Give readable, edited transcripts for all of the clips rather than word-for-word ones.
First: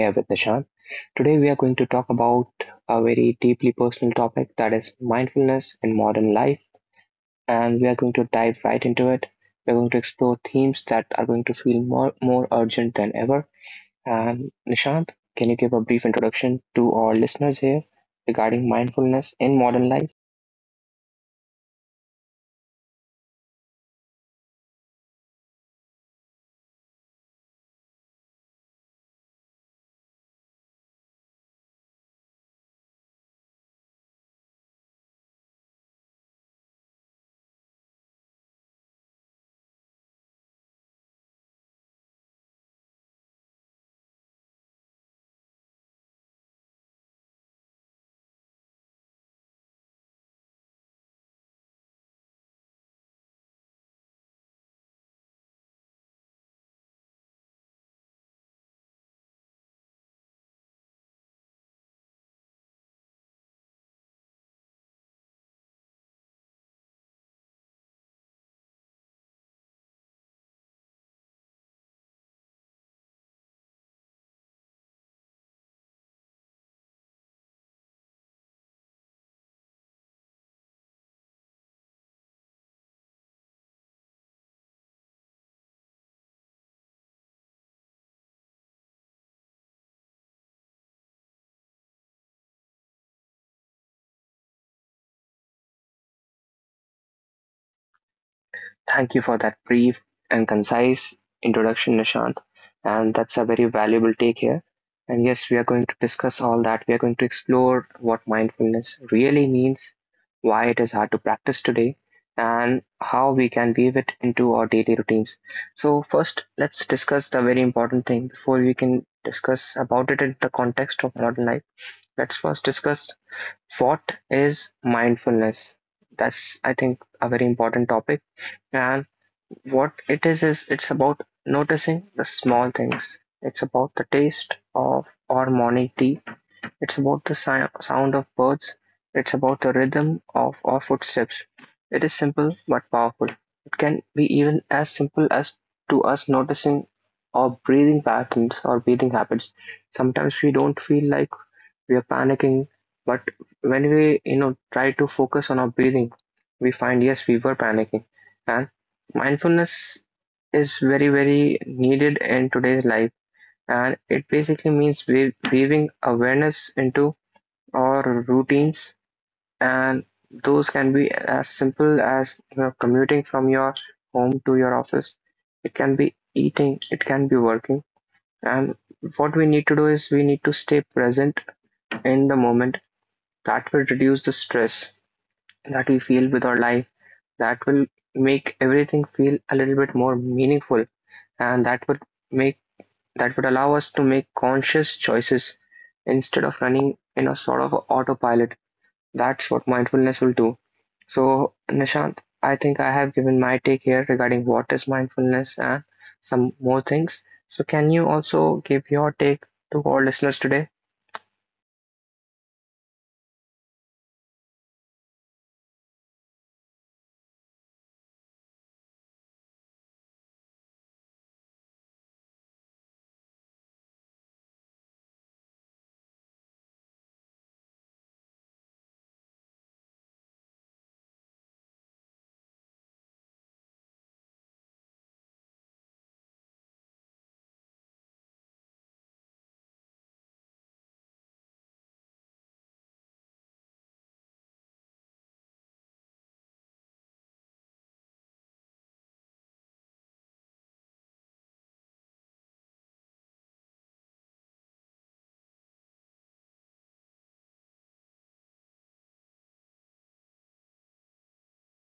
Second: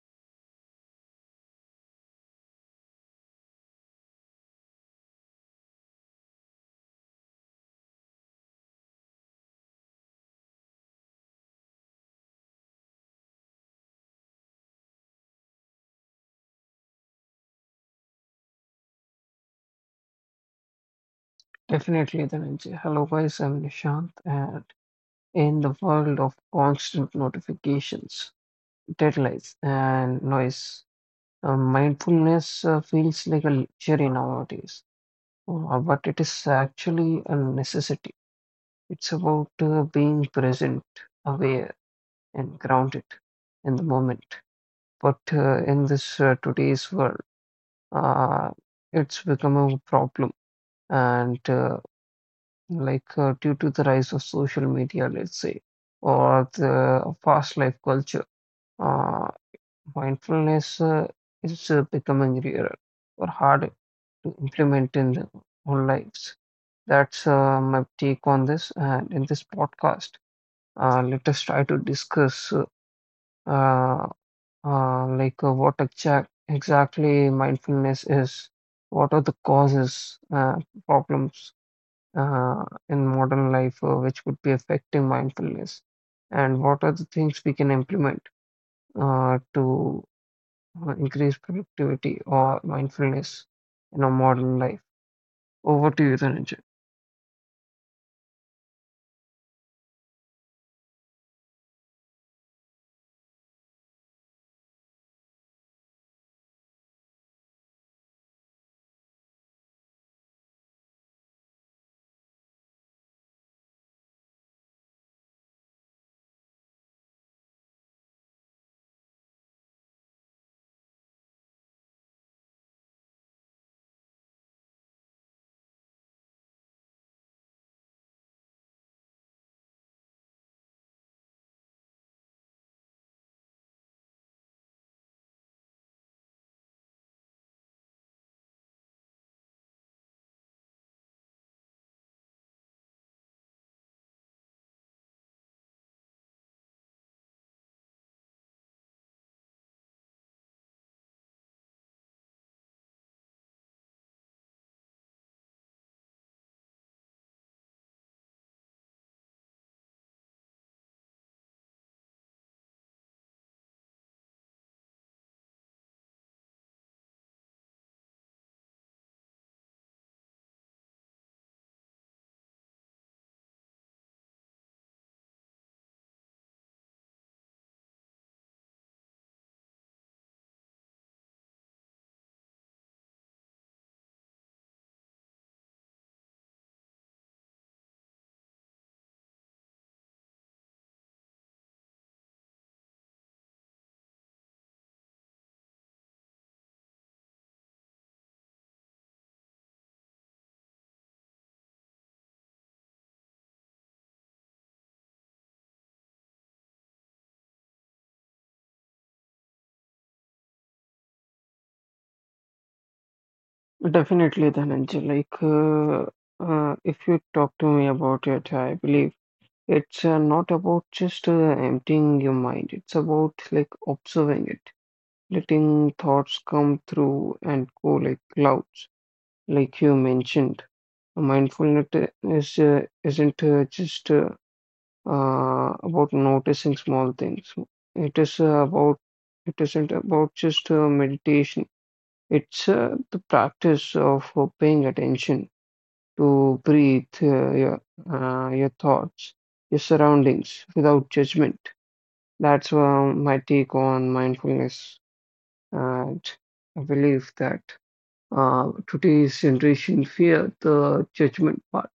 here with Nishant. Today, we are going to talk about a very deeply personal topic that is mindfulness in modern life, and we are going to dive right into it. We're going to explore themes that are going to feel more urgent than ever. And Nishant, can you give a brief introduction to our listeners here regarding mindfulness in modern life? Definitely, Dhananjay. Hello, guys. I'm Nishant, and in the world of constant notifications, deadlines, and noise, mindfulness feels like a luxury nowadays, but it is actually a necessity. It's about being present, aware, and grounded in the moment. But in this today's world, uh, it's become a problem, and due to the rise of social media, let's say, or the fast life culture, uh, mindfulness is becoming rarer or hard to implement in our own lives. That's my take on this. And in this podcast, let us try to discuss uh, what exactly mindfulness is, what are the causes, problems, in modern life, which could be affecting mindfulness? And what are the things we can implement to increase productivity or mindfulness in our modern life? Over to you, Dhananjay. Thank you for that brief and concise introduction, Nishant. And that's a very valuable take here. And yes, we are going to discuss all that. We are going to explore what mindfulness really means, why it is hard to practice today, and how we can weave it into our daily routines. So, first, let's discuss the very important thing before we can discuss about it in the context of modern life. Let's first discuss what is mindfulness. That's, I think, a very important topic. And what it is it's about noticing the small things. It's about the taste of our morning tea. It's about the sound of birds. It's about the rhythm of our footsteps. It is simple but powerful. It can be even as simple as to us noticing our breathing patterns or breathing habits. Sometimes we don't feel like we are panicking. But when we, try to focus on our breathing, we find yes, we were panicking. And mindfulness is very, very needed in today's life. And it basically means weaving awareness into our routines. And those can be as simple as commuting from your home to your office. It can be eating, it can be working. And what we need to do is we need to stay present in the moment that will reduce the stress that we feel with our life. That will make everything feel a little bit more meaningful, and make that would allow us to make conscious choices instead of running in a sort of a autopilot. That's what mindfulness will do. So, Nishant, I think I have given my take here regarding what is mindfulness and some more things. So, can you also give your take to our listeners today? Definitely, Dhananjay. Like, if you talk to me about it, I believe it's not about just emptying your mind. It's about, like, observing it, letting thoughts come through and go like clouds, like you mentioned. Mindfulness is isn't just about noticing small things. It is uh, about it isn't about just meditation. It's the practice of paying attention to breathe, your thoughts, your surroundings, without judgment. That's my take on mindfulness, and I believe that today's generation fear the judgment part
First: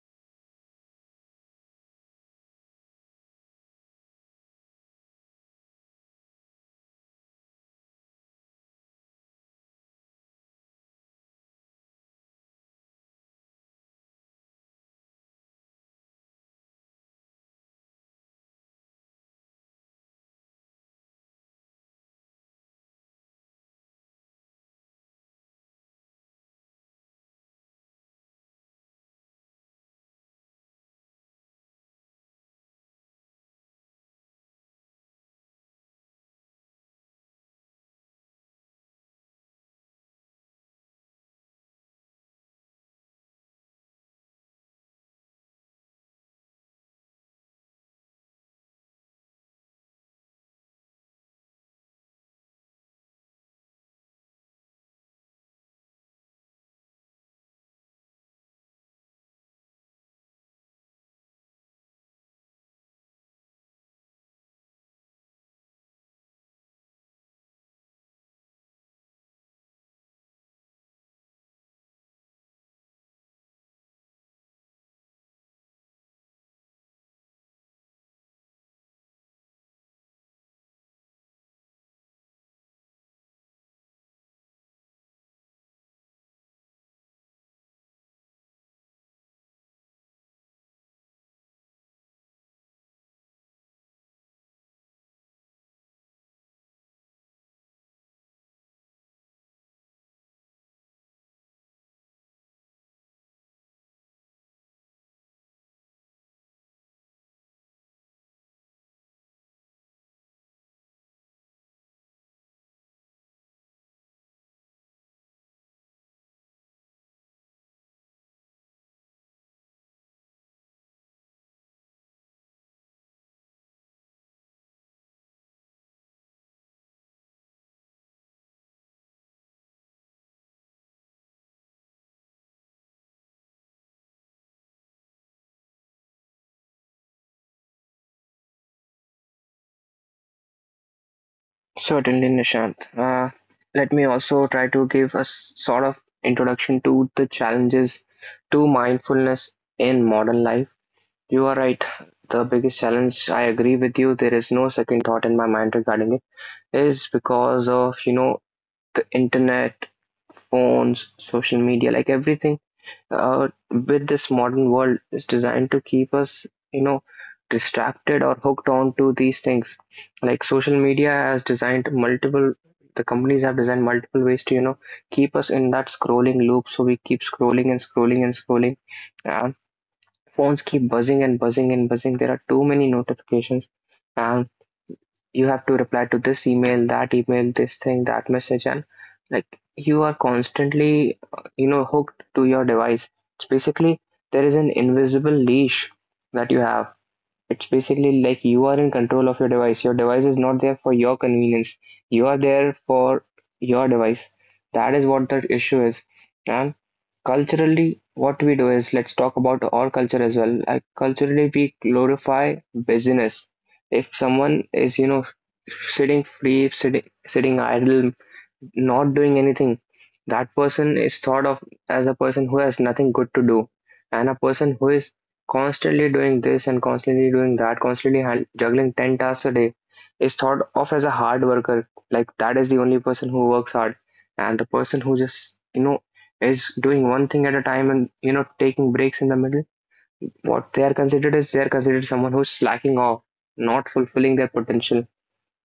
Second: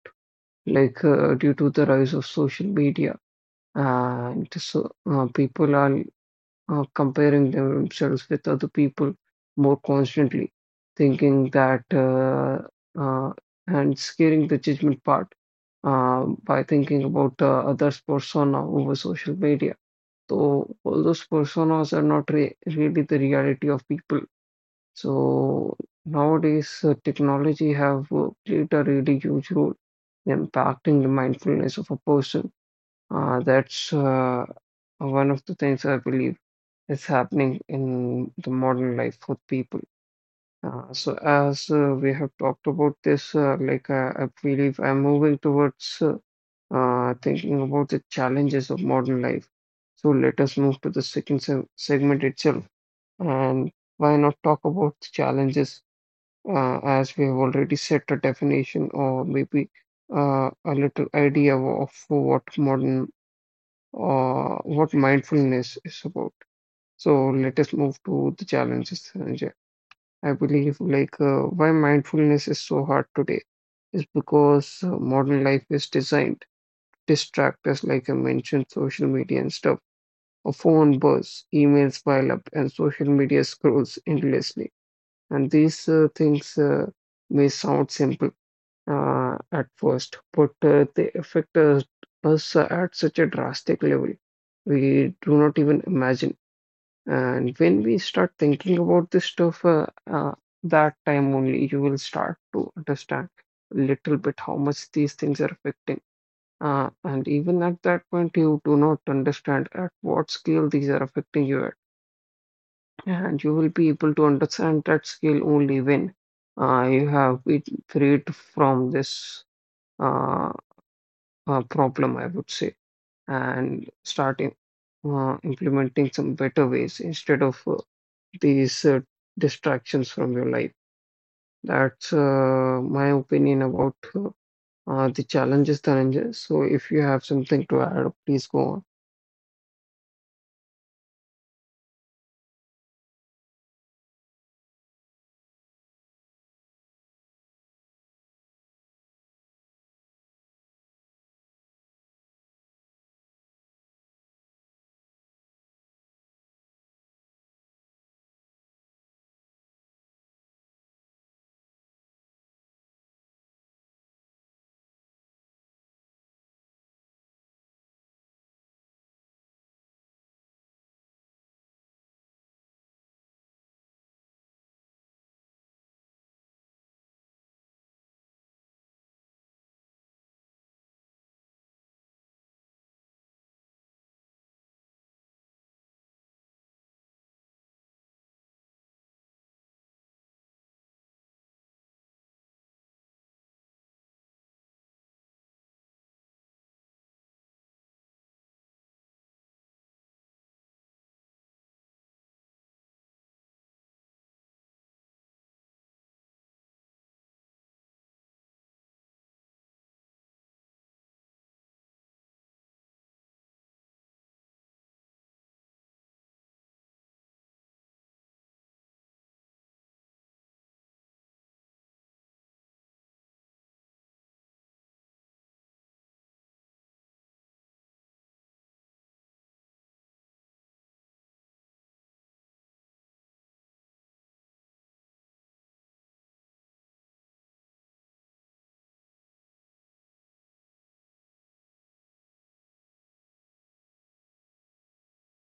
due to the rise of social media, and so people are comparing themselves with other people more constantly, thinking that uh, and scaring the judgment part by thinking about the other's persona over social media, so all those personas are not re really the reality of people. So nowadays, technology have played a really huge role in impacting the mindfulness of a person. That's one of the things I believe is happening in the modern life for people. So as we have talked about this, I believe I'm moving towards thinking about the challenges of modern life. So let us move to the second se segment itself, and why not talk about the challenges, as we have already set a definition, or maybe a little idea of what mindfulness is about. So let us move to the challenges, Sanjay. I believe, like, why mindfulness is so hard today is because modern life is designed to distract us, like I mentioned, social media and stuff. A phone buzz, emails pile up, and social media scrolls endlessly. And these things may sound simple at first, but they affect us at such a drastic level we do not even imagine. And when we start thinking about this stuff, that time only you will start to understand a little bit how much these things are affecting. And even at that point, you do not understand at what scale these are affecting you at. And you will be able to understand that scale only when you have been freed from this Uh, problem, I would say, and start implementing some better ways instead of these distractions from your life. That's my opinion about the challenges, Dhananjay. So if you have something to add, please go on. Certainly, Nishant. Let me also try to give a sort of introduction to the challenges to mindfulness in modern life. You are right. The biggest challenge, I agree with you, there is no second thought in my mind regarding it, is because of, the internet, phones, social media, like everything with this modern world is designed to keep us, you know, distracted or hooked on to these things. Like social media has designed multiple, the companies have designed multiple ways to, keep us in that scrolling loop. So we keep scrolling and scrolling and scrolling. And phones keep buzzing and buzzing and buzzing. There are too many notifications. Um, you have to reply to this email, that email, this thing, that message, and like you are constantly, hooked to your device. It's basically there is an invisible leash that you have. It's basically like you are in control of your device. Your device is not there for your convenience. You are there for your device. That is what the issue is. And culturally, what we do is let's talk about our culture as well. Like culturally, we glorify business if someone is sitting free, sitting idle, not doing anything, that person is thought of as a person who has nothing good to do, and a person who is constantly doing this and constantly doing that, constantly juggling 10 tasks a day, is thought of as a hard worker. Like that is the only person who works hard, and the person who just is doing one thing at a time and taking breaks in the middle. What they are considered is they are considered someone who's slacking off, not fulfilling their potential.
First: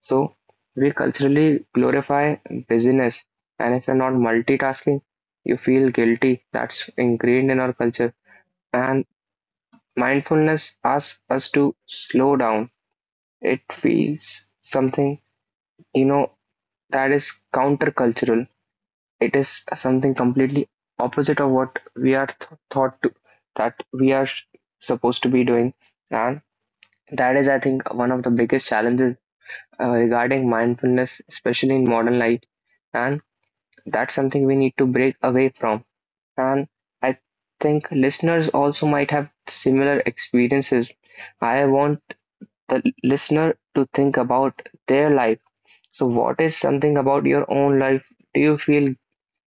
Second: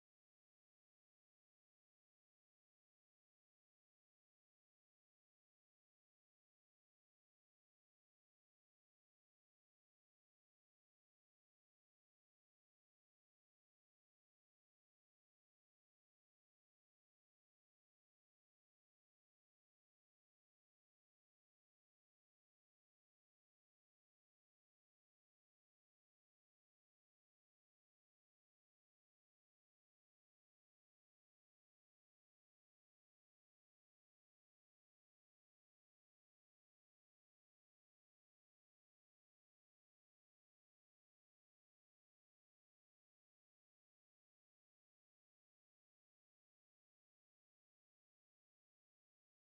So we culturally glorify busyness, and if you're not multitasking, you feel guilty. That's ingrained in our culture. And mindfulness asks us to slow down. It feels something, you know, that is countercultural. It is something completely opposite of what we are thought to, that we are supposed to be doing. And that is, I think, one of the biggest challenges regarding mindfulness, especially in modern life. And that's something we need to break away from. And I think listeners also might have similar experiences. I want the listener to think about their life. So, what is something about your own life? Do you feel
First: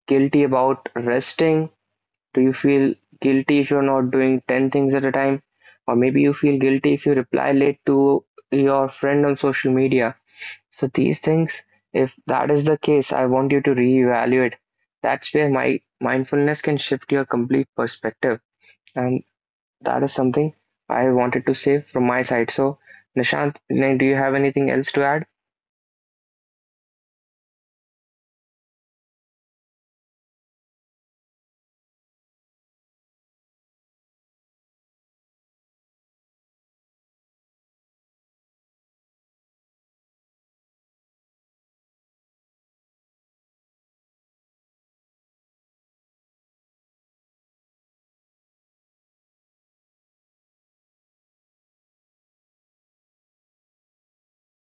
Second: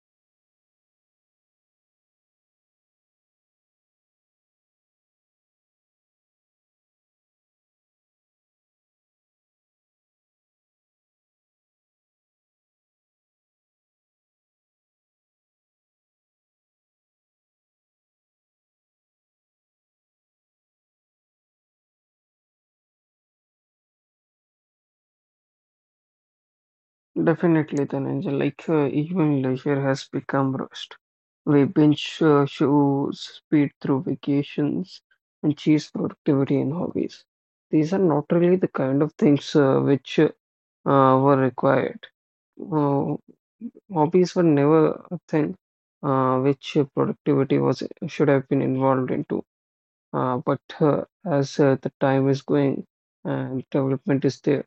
guilty about resting? Do you feel guilty if you're not doing 10 things at a time? Or maybe you feel guilty if you reply late to your friend on social media. So these things, if that is the case, I want you to reevaluate. That's where my mindfulness can shift your complete perspective. And that is something I wanted to say from my side. So Nishant, do you have anything else to add? Definitely, Dhananjay. Like, even leisure has become rust. We binge shows, speed through vacations, and chase productivity in hobbies. These are not really the kind of things which were required. Uh, Hobbies were never a thing which productivity was should have been involved into. But as the time is going and development is there,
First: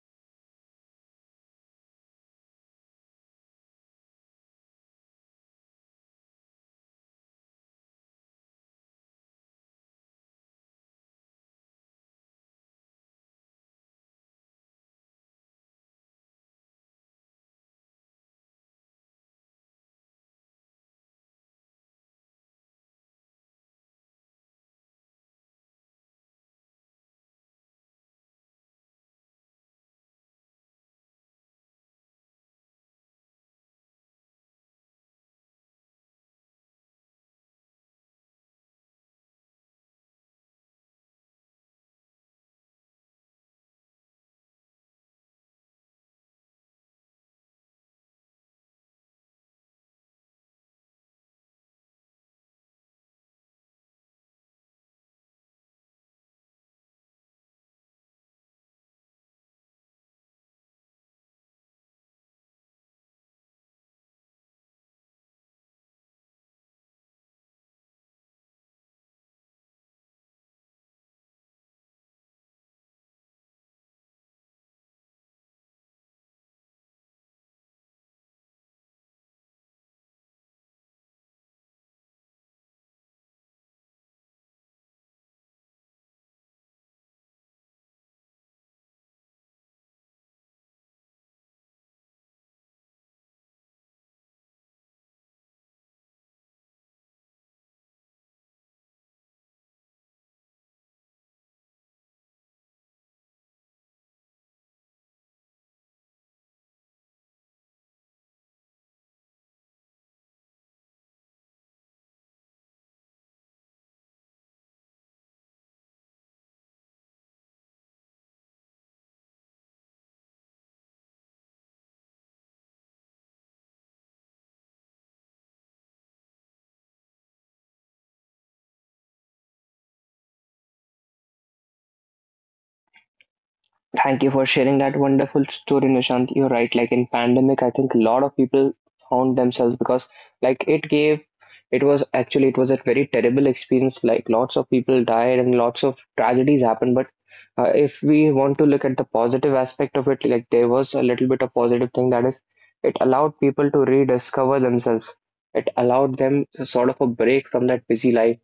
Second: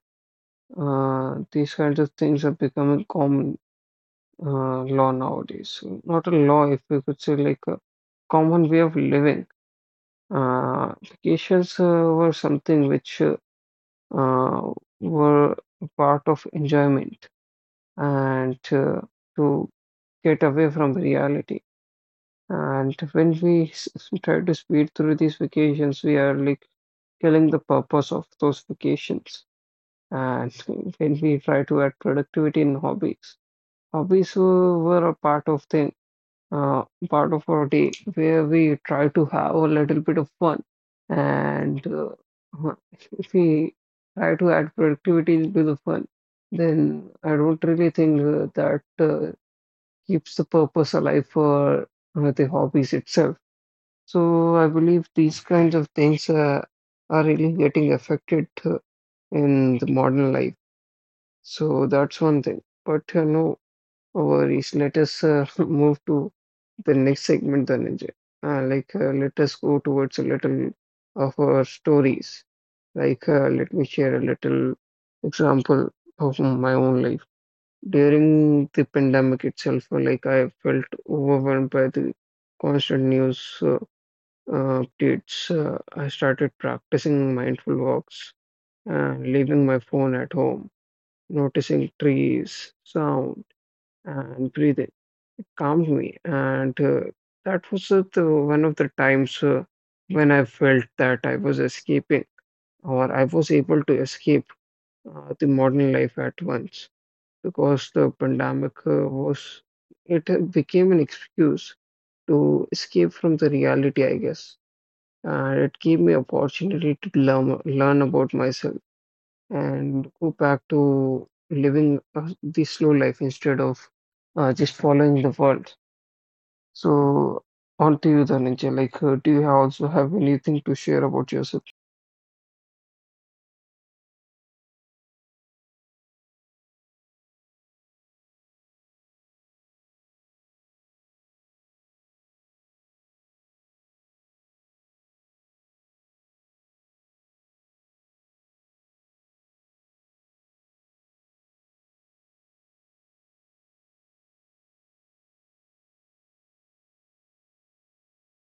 these kinds of things are becoming common, law nowadays. So, not a law, if we could say, like a common way of living. Vacations were something which uh, were a part of enjoyment, and to get away from reality. And when we try to speed through these vacations, we are like killing the purpose of those vacations. And when we try to add productivity in hobbies, hobbies were a part of things, uh, part of our day where we try to have a little bit of fun, and huh, if we try to add productivity into the fun, then I don't really think that keeps the purpose alive for the hobbies itself. So I believe these kinds of things are really getting affected in the modern life. So that's one thing. But no worries. Let us move to the next segment, Dhananjay. Let us go towards a little of our stories. Like, let me share a little example of my own life. During the pandemic itself, I felt overwhelmed by the constant news updates. I started practicing mindful walks and leaving my phone at home, noticing trees, sound, and breathing. It calmed me. And that was the one of the times when I felt that I was escaping, or I was able to escape the modern life at once, because the pandemic was, it became an excuse to escape from the reality, I guess. And it gave me opportunity to learn about myself and go back to living the slow life instead of just following the world. So, on to you, Dhananjay. Like, do you have also have anything to share about yourself? Thank you for sharing that wonderful story, Nishant. You're right. Like in pandemic, I think a lot of people found themselves because like it was actually it was a very terrible experience. Like lots of people died and lots of tragedies happened. But if we want to look at the positive aspect of it, like there was a little bit of positive thing that is it allowed people to rediscover themselves. It allowed them sort of a break from that busy life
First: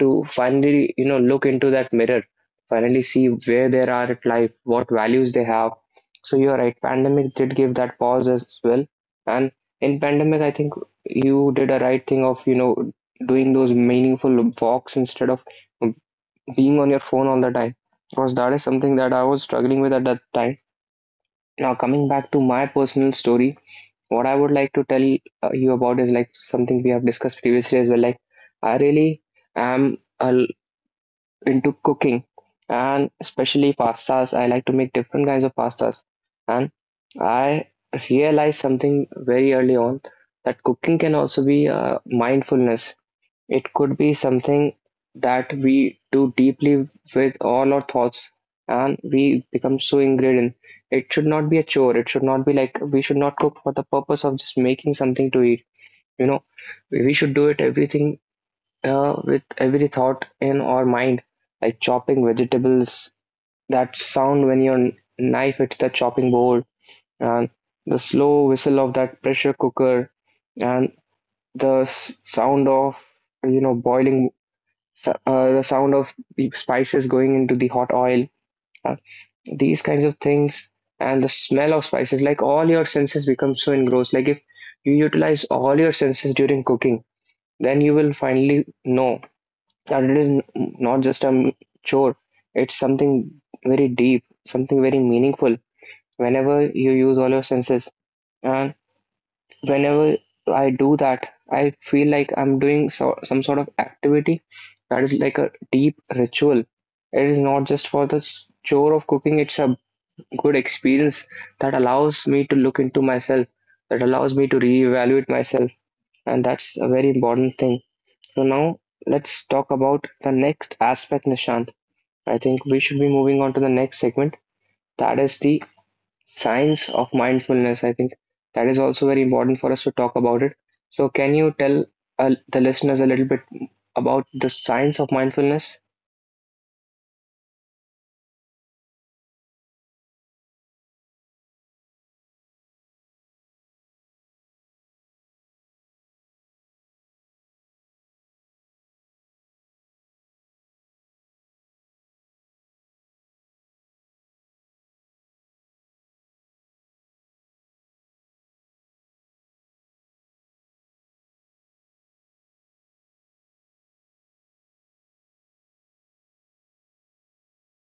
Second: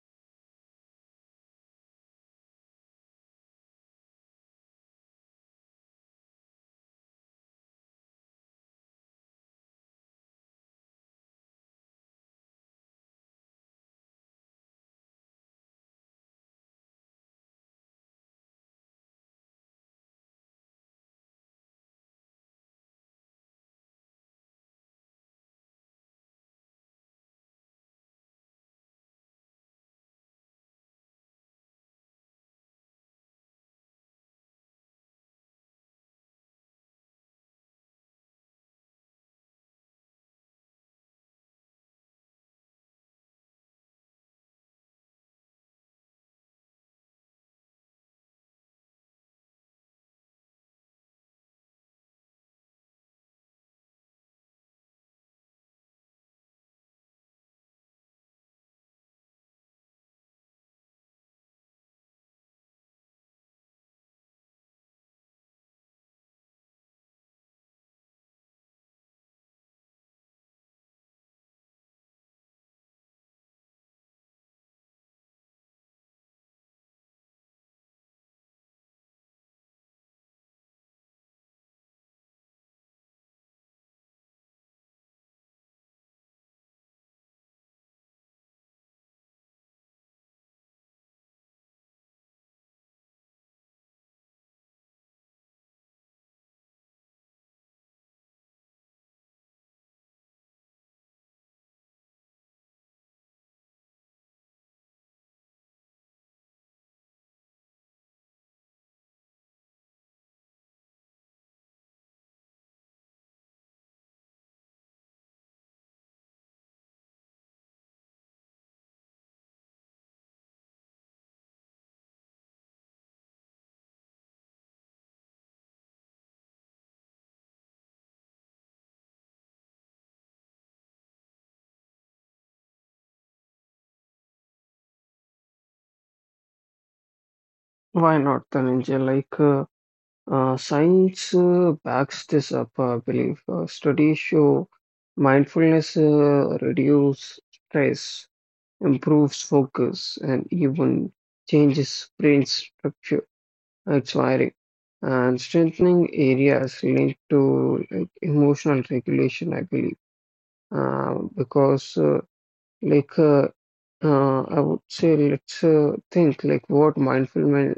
to finally, look into that mirror, finally see where they are at life, what values they have. So you're right, pandemic did give that pause as well. And in pandemic, I think you did a right thing of, doing those meaningful walks instead of being on your phone all the time. Because that is something that I was struggling with at that time. Now, coming back to my personal story, what I would like to tell you about is like something we have discussed previously as well. Like, I really am a into cooking and especially pastas. I like to make different kinds of pastas. And I realized something very early on that cooking can also be a mindfulness. It could be something that we do deeply with all our thoughts and we become so ingrained in. It should not be a chore. It should not be like we should not cook for the purpose of just making something to eat. You know, we should do it everything with every thought in our mind, like chopping vegetables, that sound when your knife hits the chopping board, and the slow whistle of that pressure cooker, and the sound of boiling, the sound of the spices going into the hot oil, uh, these kinds of things, and the smell of spices. Like all your senses become so engrossed. Like if you utilize all your senses during cooking, then you will finally know adult it is not just a chore, it's something very deep, something very meaningful. Whenever you use all your senses, and whenever I do that, I feel like I'm doing some sort of activity that is like a deep ritual. It is not just for the chore of cooking, it's a good experience that allows me to look into myself, that allows me to reevaluate myself, and that's a very important thing. So, now let's talk about the next aspect, Nishant. I think we should be moving on to the next segment. That is the science of mindfulness. I think that is also very important for us to talk about it. So, can you tell the listeners a little bit about the science of mindfulness? Why not, Dhananjay? Like, science backs this up, I believe. Studies show mindfulness reduces stress, improves focus, and even changes brain structure, its wiring, and strengthening areas linked to, like, emotional regulation, I believe. Because Like, I would say, let's think, like, what mindfulness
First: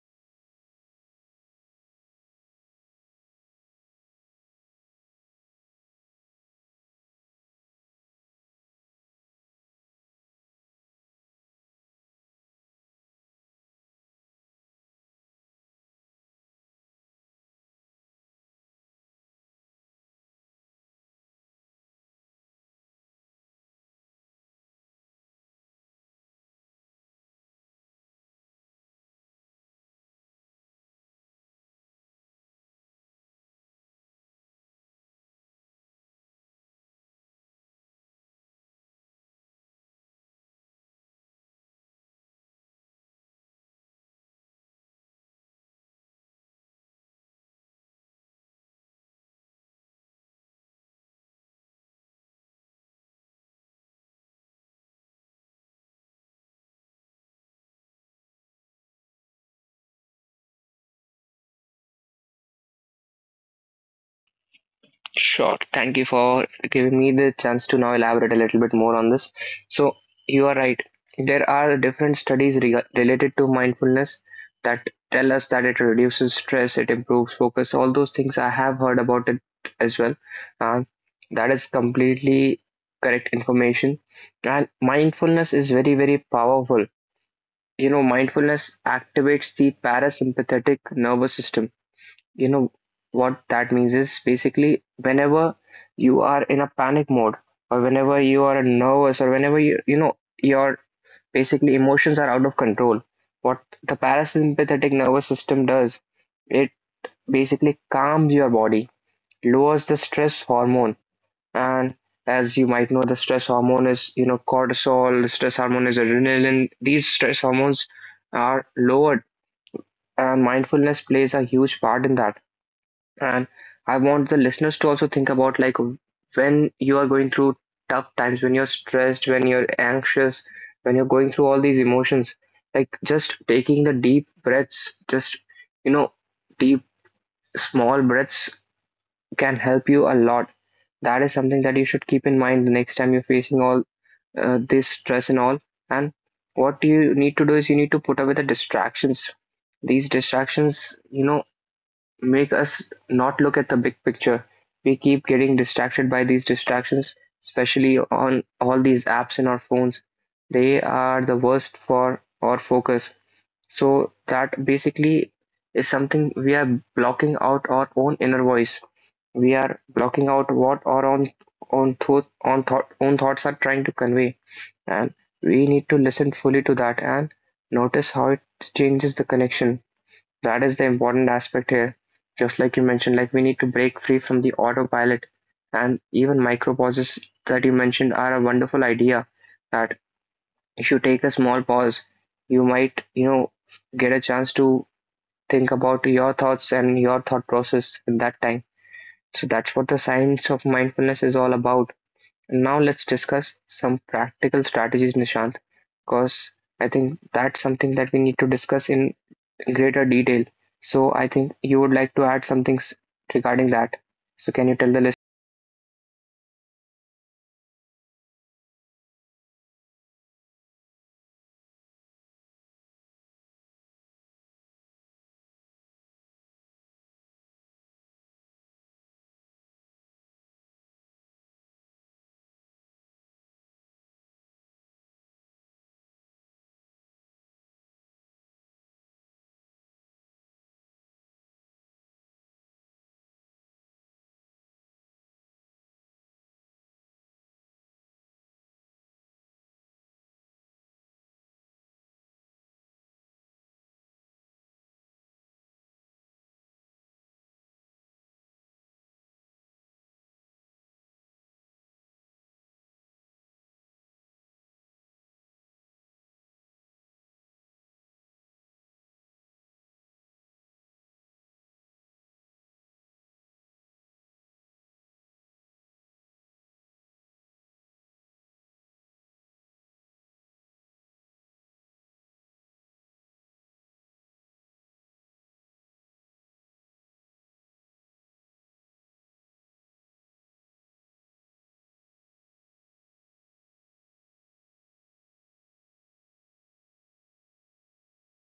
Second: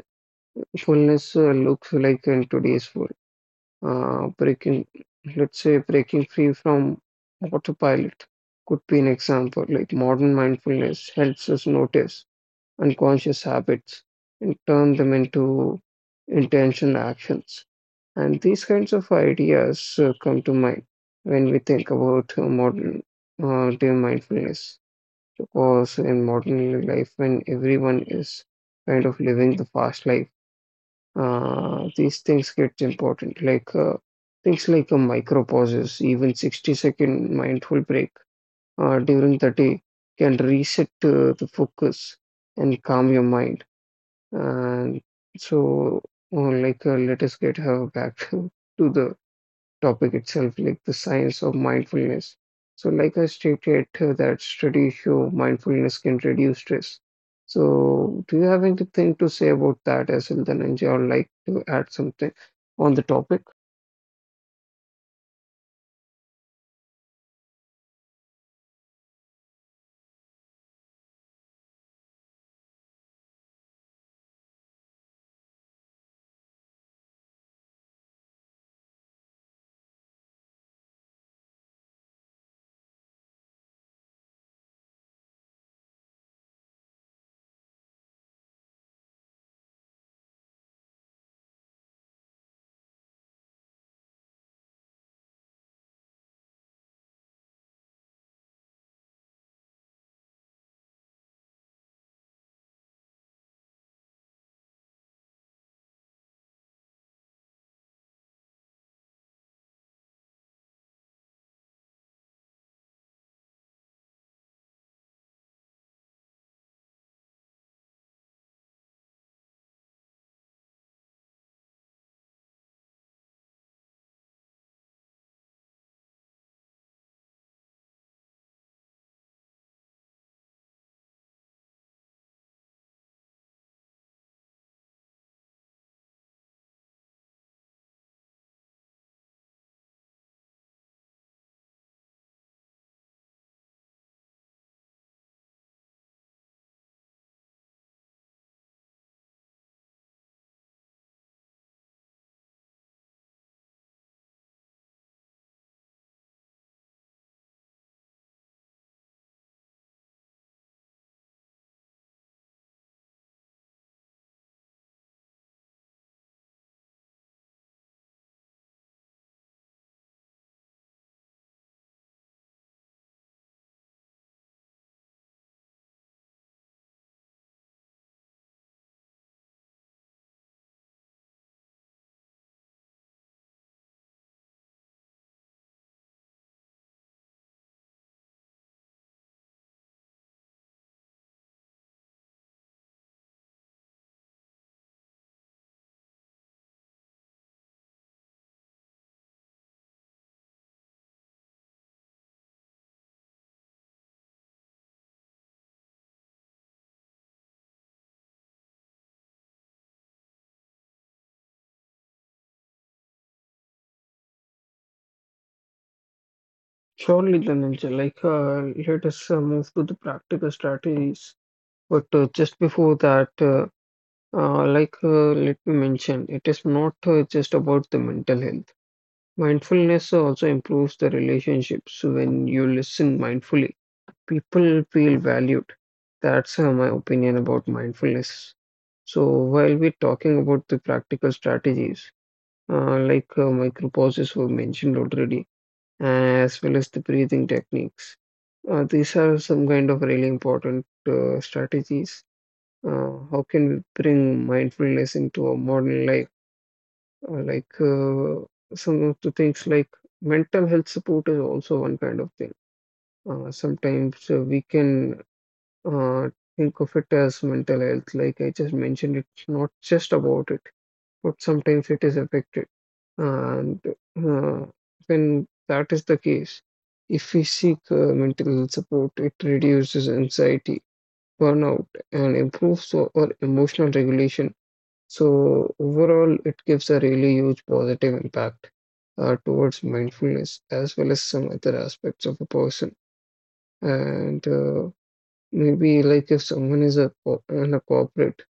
looks like in today's world. Uh, breaking, let's say, breaking free from autopilot could be an example. Like, modern mindfulness helps us notice unconscious habits and turn them into intentional actions. And these kinds of ideas come to mind when we think about modern day mindfulness course in modern life, when everyone is kind of living the fast life. These things get important, like, things like a micro pauses, even 60-second mindful break during the day, can reset the focus and calm your mind. And so, let us get her back to the topic itself, like the science of mindfulness. So, like I stated, that studies show mindfulness can reduce stress. So, do you have anything to say about that as well, Dhananjay, or, like, to add something on the topic? Sure. Thank you for giving me the chance to now elaborate a little bit more on this. So, you are right. There are different studies related to mindfulness that tell us that it reduces stress, it improves focus, all those things I have heard about it as well. Uh, that is completely correct information. And mindfulness is very, very powerful. Mindfulness activates the parasympathetic nervous system. You know what that means is basically whenever you are in a panic mode or whenever you are nervous or whenever your basically emotions are out of control, what the parasympathetic nervous system does, it basically calms your body, lowers the stress hormone, and as you might know, the stress hormone is cortisol, the stress hormone is adrenaline. These stress hormones are lowered, and mindfulness plays a huge part in that. And I want the listeners to also think about, like, when you are going through tough times, when you're stressed, when you're anxious, when you're going through all these emotions, like just taking the deep breaths, just you know, deep small breaths can help you a lot. That is something that you should keep in mind the next time you're facing all this stress and all. And what you need to do is you need to put away the distractions. These distractions, you know, make us not look at the big picture. We keep getting distracted by these distractions, especially on all these apps in our phones. They are the worst for our focus. So, that basically is something we are blocking out our own inner voice. We are blocking out what our own thoughts are trying to convey, and we need to listen fully to that and notice how it changes the connection. That is the important aspect here. Just like you mentioned, like we need to break free from the autopilot and even micro pauses that you mentioned are a wonderful idea, that if you take a small pause, you might, you know, get a chance to think about your thoughts and your thought process in that time. So that's what the science of mindfulness is all about. Now let's discuss some practical strategies, Nishant, because I think that's something that we need to discuss in greater detail. So I think you would like to add some things regarding that. So can you tell the list? Surely, Dhananjay, like, let us move to the practical strategies. But just before that, let me mention, it is not just about the mental health. Mindfulness also improves the relationships. When you listen mindfully, people feel valued. That's my opinion about mindfulness. So, while we're talking about the practical strategies, micropauses were mentioned already, as well as the breathing techniques. These are some kind of really important strategies. How can we bring mindfulness into our modern life? uh, like uh, some of the things, like mental health support, is also one kind of thing. Sometimes we can uh, think of it as mental health. Like I just mentioned, it's not just about it, but sometimes it is affected. And uh, when that is the case, if we seek mental health support, it reduces anxiety, burnout, and improves our emotional regulation. So overall, it gives a really huge positive impact towards mindfulness, as well as some other aspects of a person. And maybe, like, if someone is in a corporate,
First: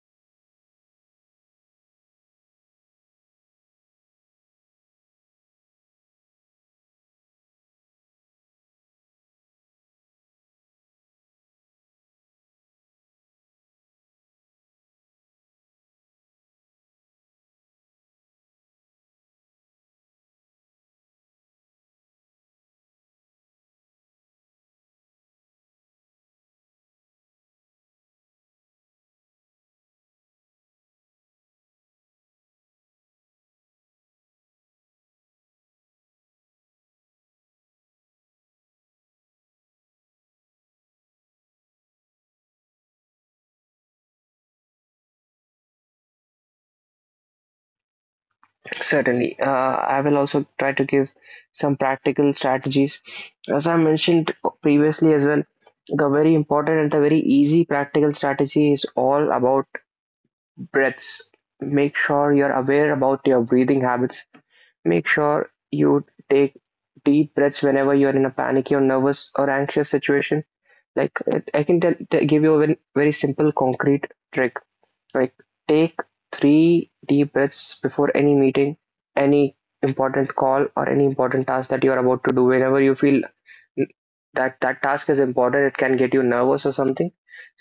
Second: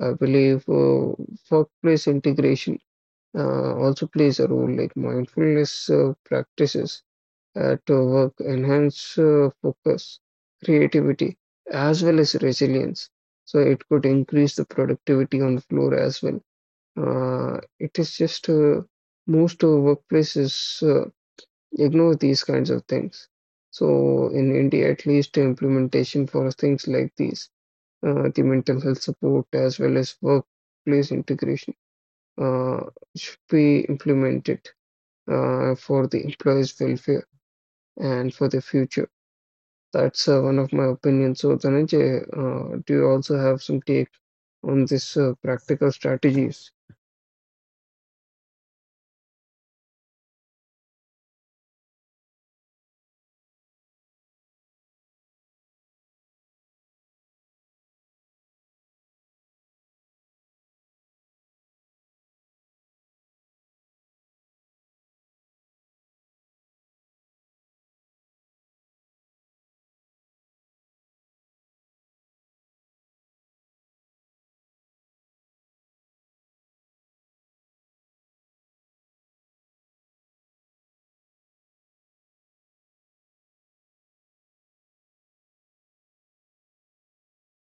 I believe workplace integration also plays a role. Like, mindfulness practices at work enhance focus, creativity, as well as resilience. So it could increase the productivity on the floor as well. It is just most workplaces uh, ignore these kinds of things. So in India, at least, implementation for things like these, the mental health support as well as workplace integration, uh, should be implemented for the employees' welfare and for the future. That's one of my opinions. So, Dhananjay, do you also have some take on this practical strategies? Certainly. I will also try to give some practical strategies. As I mentioned previously as well, the very important and the very easy practical strategy is all about breaths. Make sure you're aware about your breathing habits. Make sure you take deep breaths whenever you're in a panicky or nervous or anxious situation. Like, I can tell, give you a very, very simple concrete trick. Like take three deep breaths before any meeting, any important call, or any important task that you are about to do. Whenever you feel that that task is important, it can get you nervous or something,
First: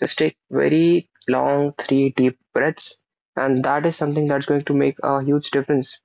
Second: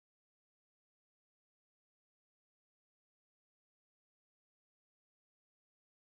just take very long three deep breaths, and that is something that's going to make a huge difference.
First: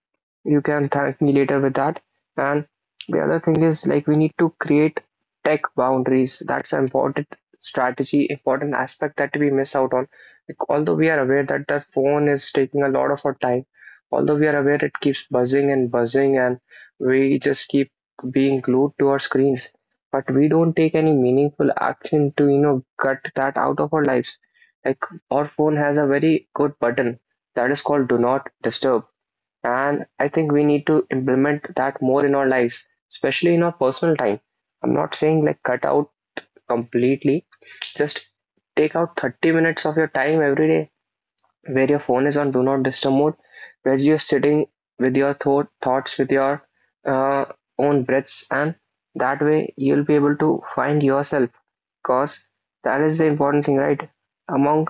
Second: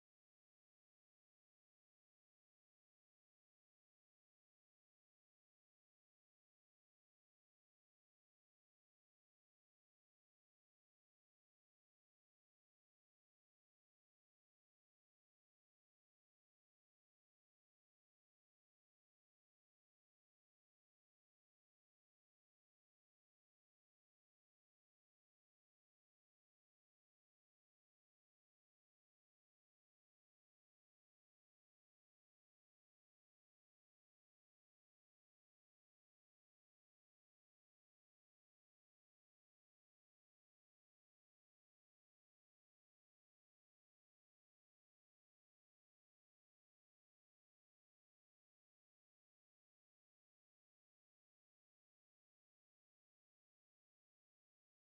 You can thank me later with that. And the other thing is, like, we need to create tech boundaries. That's an important strategy important aspect that we miss out on. Like, although we are aware that the phone is taking a lot of our time, although we are aware it keeps buzzing and buzzing, and we just keep being glued to our screens, but we don't take any meaningful action to, you know, cut that out of our lives. Like, our phone has a very good button that is called do not disturb, and I think we need to implement that more in our lives, especially in our personal time. I'm not saying like cut out completely, just take out 30 minutes of your time every day, where your phone is on do not disturb mode, where you're sitting with your thoughts with your uh, own breaths, and that way you'll be able to find yourself. Cause that is the important thing, right? Among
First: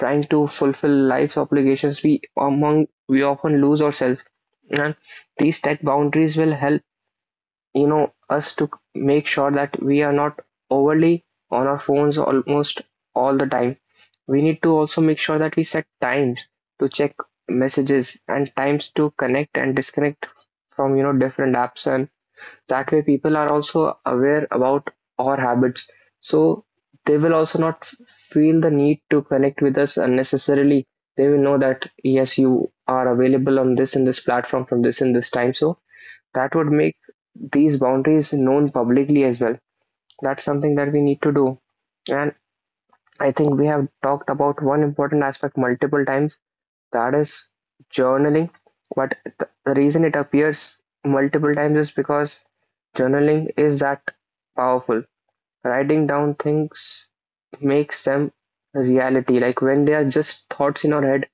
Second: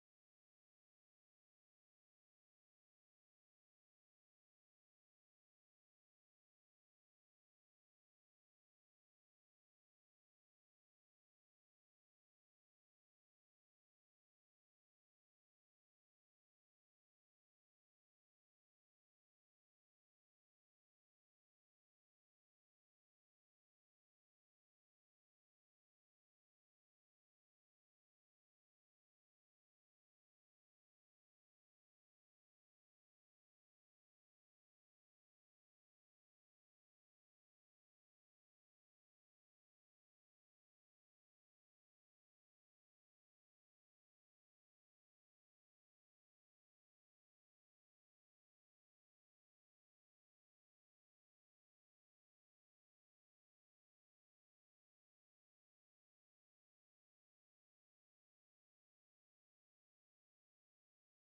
trying to fulfill life's obligations, we among we often lose ourselves, and these tech boundaries will help, you know, us to make sure that we are not overly on our phones almost all the time. We need to also make sure that we set times to check messages and times to connect and disconnect from, you know, different apps, and that way people are also aware about our habits, so they will also not feel the need to connect with us unnecessarily. They will know that yes, you are available on this and this platform from this and this time, so that would make these boundaries known publicly as well. That's something that we need to do. And I think we have talked about one important aspect multiple times, that is journaling. But the reason it appears multiple times is because journaling is that powerful. Writing down things makes them reality. Like when they are just thoughts in our head,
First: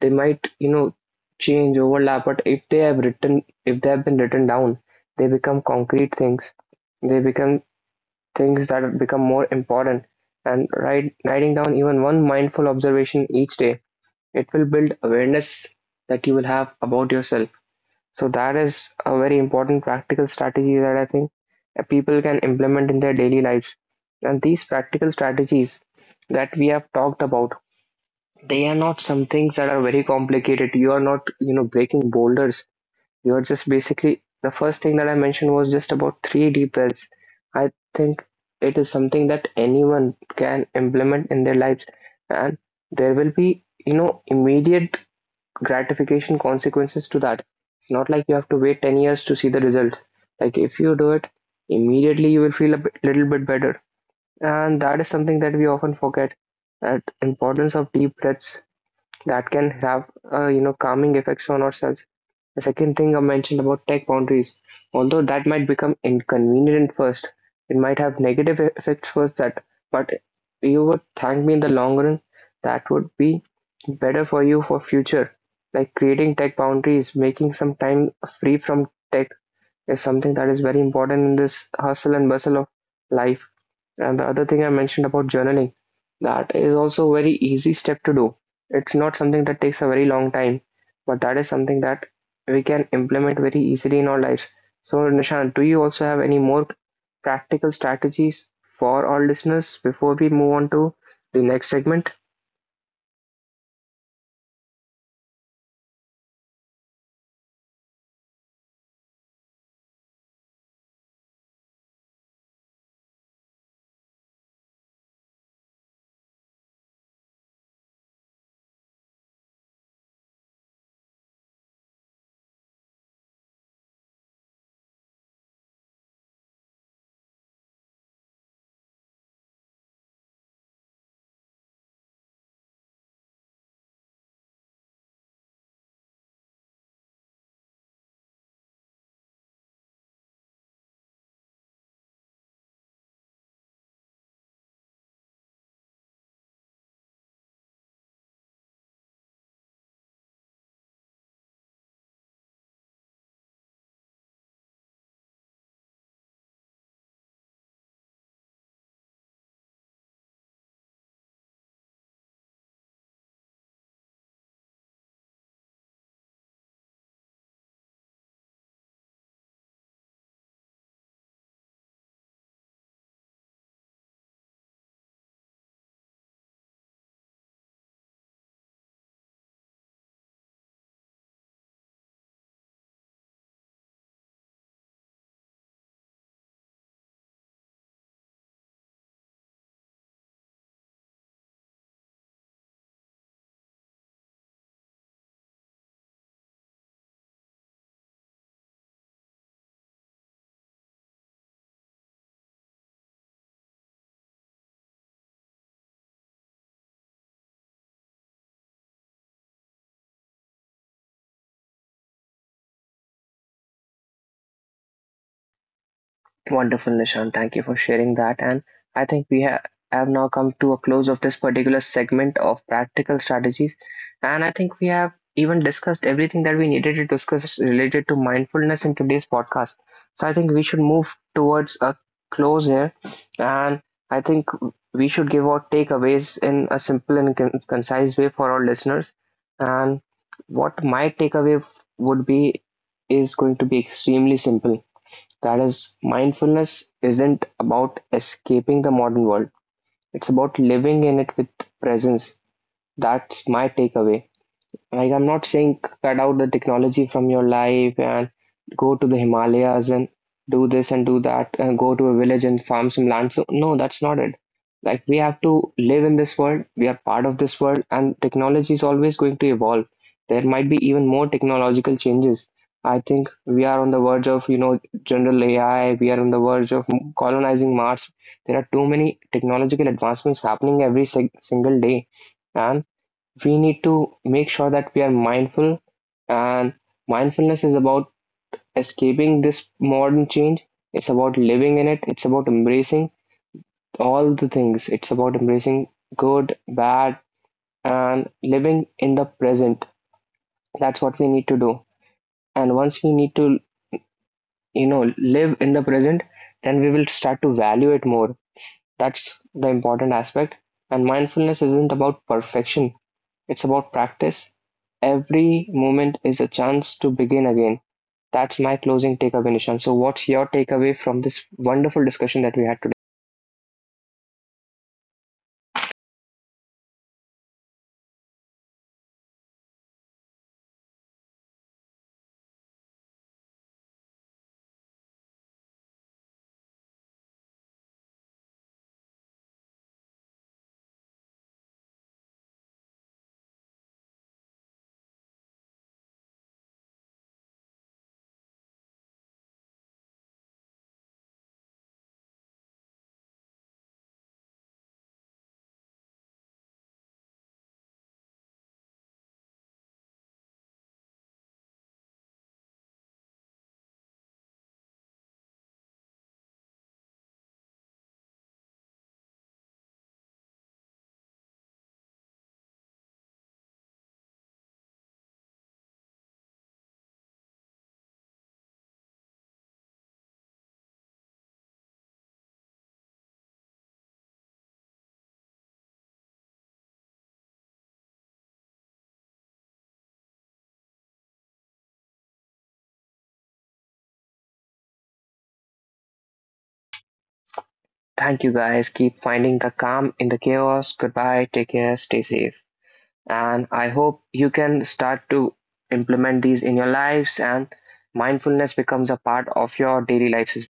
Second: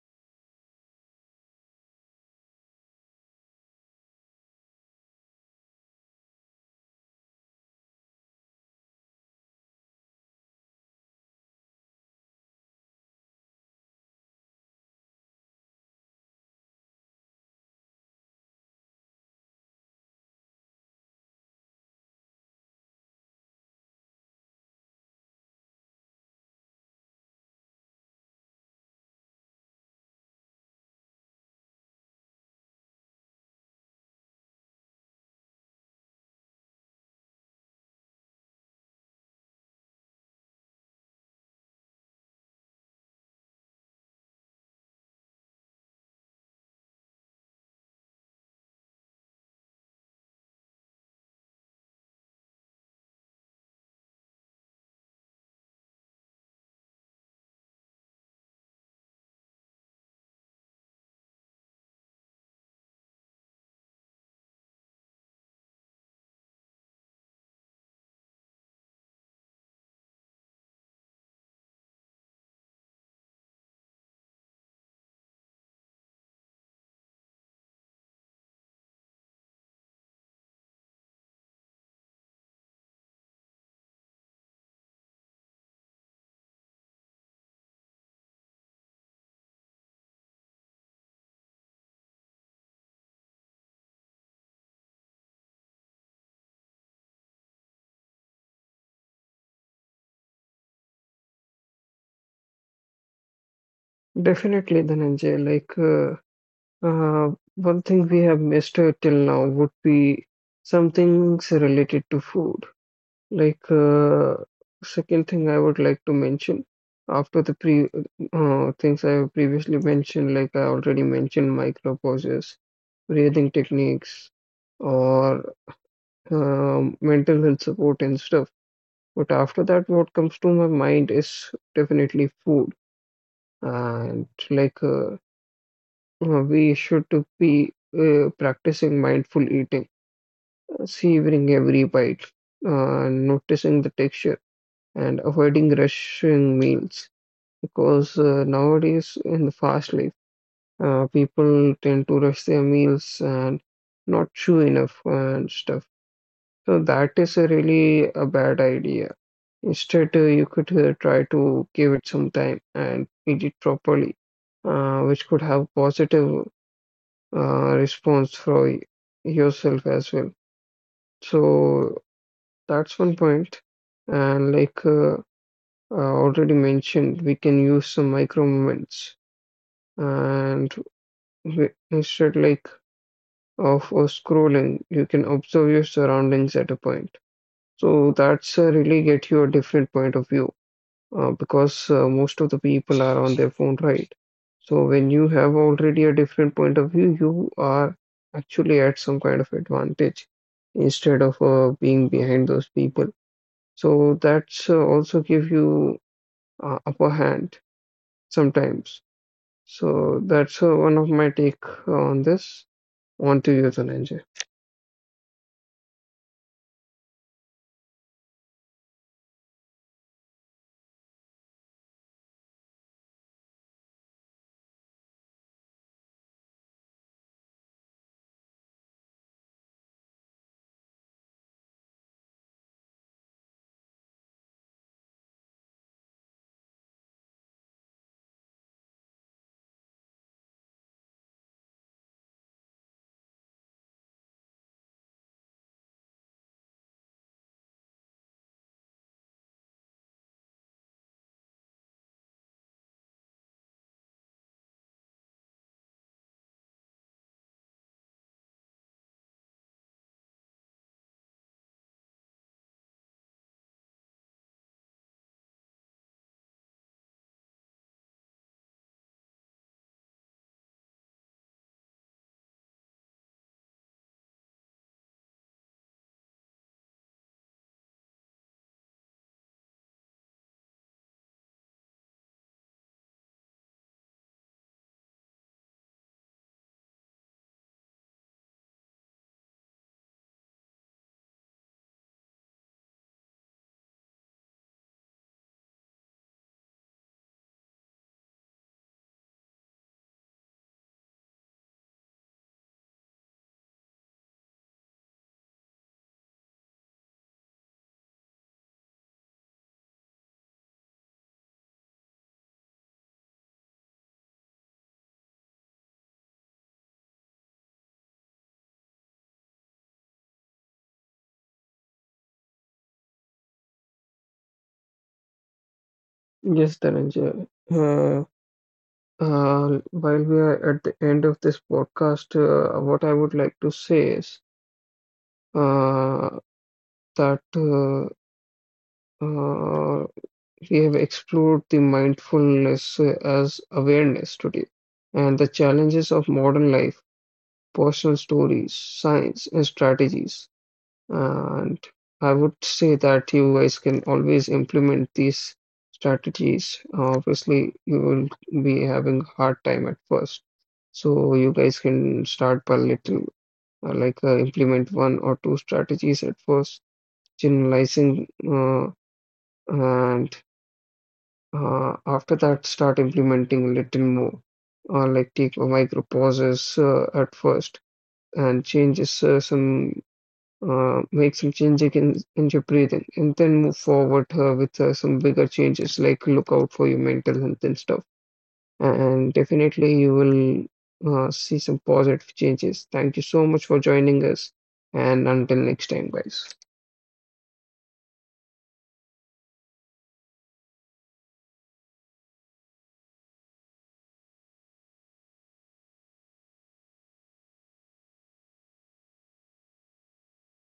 they might, you know, change, overlap. But if they have written, if they have been written down, they become concrete things. They become things that have become more important. And writing down even one mindful observation each day, it will build awareness that you will have about yourself. So that is a very important practical strategy that I think people can implement in their daily lives. And these practical strategies that we have talked about, they are not some things that are very complicated. You are not, you know, breaking boulders. You're just basically, the first thing that I mentioned was just about 3D pills. I think it is something that anyone can implement in their lives, and there will be, you know, immediate gratification consequences to that. It's not like you have to wait 10 years to see the results. Like, if you do it immediately, you will feel a little bit better, and that is something that we often forget, that importance of deep breaths that can have, you know, calming effects on ourselves. The second thing I mentioned about tech boundaries, although that might become inconvenient at first, it might have negative effects first, that, but you would thank me in the long run. That would be better for you for future. Like creating tech boundaries, making some time free from tech is something that is very important in this hustle and bustle of life. And the other thing I mentioned about journaling, that is also a very easy step to do. It's not something that takes a very long time, but that is something that we can implement very easily in our lives. So, Nishant, do you also have any more practical strategies for our listeners before we move on to the next segment? Definitely, Dhananjay. Like. Uh, One thing we have missed till now would be some things related to food. Like, second thing I would like to mention after the pre things I have previously mentioned, like I already mentioned micro pauses, breathing techniques, or mental health support and stuff. But after that, what comes to my mind is definitely food. And, like, we should to be practicing mindful eating, savoring every bite, noticing the texture, and avoiding rushing meals. Because nowadays, in the fast life, people tend to rush their meals and not chew enough and stuff. So that is a really a bad idea. Instead, you could try to give it some time and eat it properly, which could have positive response for yourself as well. So that's one point. And, like, I already mentioned, we can use some micro moments. And we, instead, like, of scrolling, you can observe your surroundings at a point. So that's really get you a different point of view, because most of the people are on their phone, right? So when you have already a different point of view, you are actually at some kind of advantage instead of being behind those people. So that's also give you upper hand sometimes. So that's one of my take on this. On to you, Dhananjay. Wonderful, Nishan. Thank you for sharing that. And I think we have now come to a close of this particular segment of practical strategies. And I think we have even discussed everything that we needed to discuss related to mindfulness in today's podcast. So I think we should move towards a close here. And I think we should give out takeaways in a simple and concise way for our listeners. And what my takeaway would be is going to be extremely simple, that is, mindfulness isn't about escaping the modern world, it's about living in it with presence. That's my takeaway. Like, I'm not saying cut out the technology from your life and go to the Himalayas and do this and do that and go to a village and farm some land. So, no, that's not it. Like, we have to live in this world, we are part of this world, and technology is always going to evolve. There might be even more technological changes. I think we are on the verge of, you know, general AI, we are on the verge of colonizing Mars. There are too many technological advancements happening every single day, and we need to make sure that we are mindful, and mindfulness is about escaping this modern change. It's about living in it, it's about embracing all the things, it's about embracing good, bad, and living in the present. That's what we need to do. And once we need to, you know, live in the present, then we will start to value it more. That's the important aspect. And mindfulness isn't about perfection, it's about practice. Every moment is a chance to begin again. That's my closing takeaway, Nishan. So, what's your takeaway from this wonderful discussion that we had today? Yes, Dhananjay. While we are at the end of this podcast, what I would like to say is uh, that uh, we have explored the mindfulness as awareness today and the challenges of modern life, personal stories, science, and strategies. And I would say that you guys can always implement these strategies. Obviously, you will be having hard time at first. So you guys can start by little, implement one or two strategies at first, generalizing, and after that start implementing a little more, or like take a micro pauses at first, and changes some make some changes in your breathing, and then move forward with some bigger changes, like look out for your mental health and stuff. And definitely you will see some positive changes. Thank you so much for joining us, and until next time, guys. Thank you, guys. Keep finding the calm in the chaos. Goodbye. Take care. Stay safe. And I hope you can start to implement these in your lives and mindfulness becomes a part of your daily lives.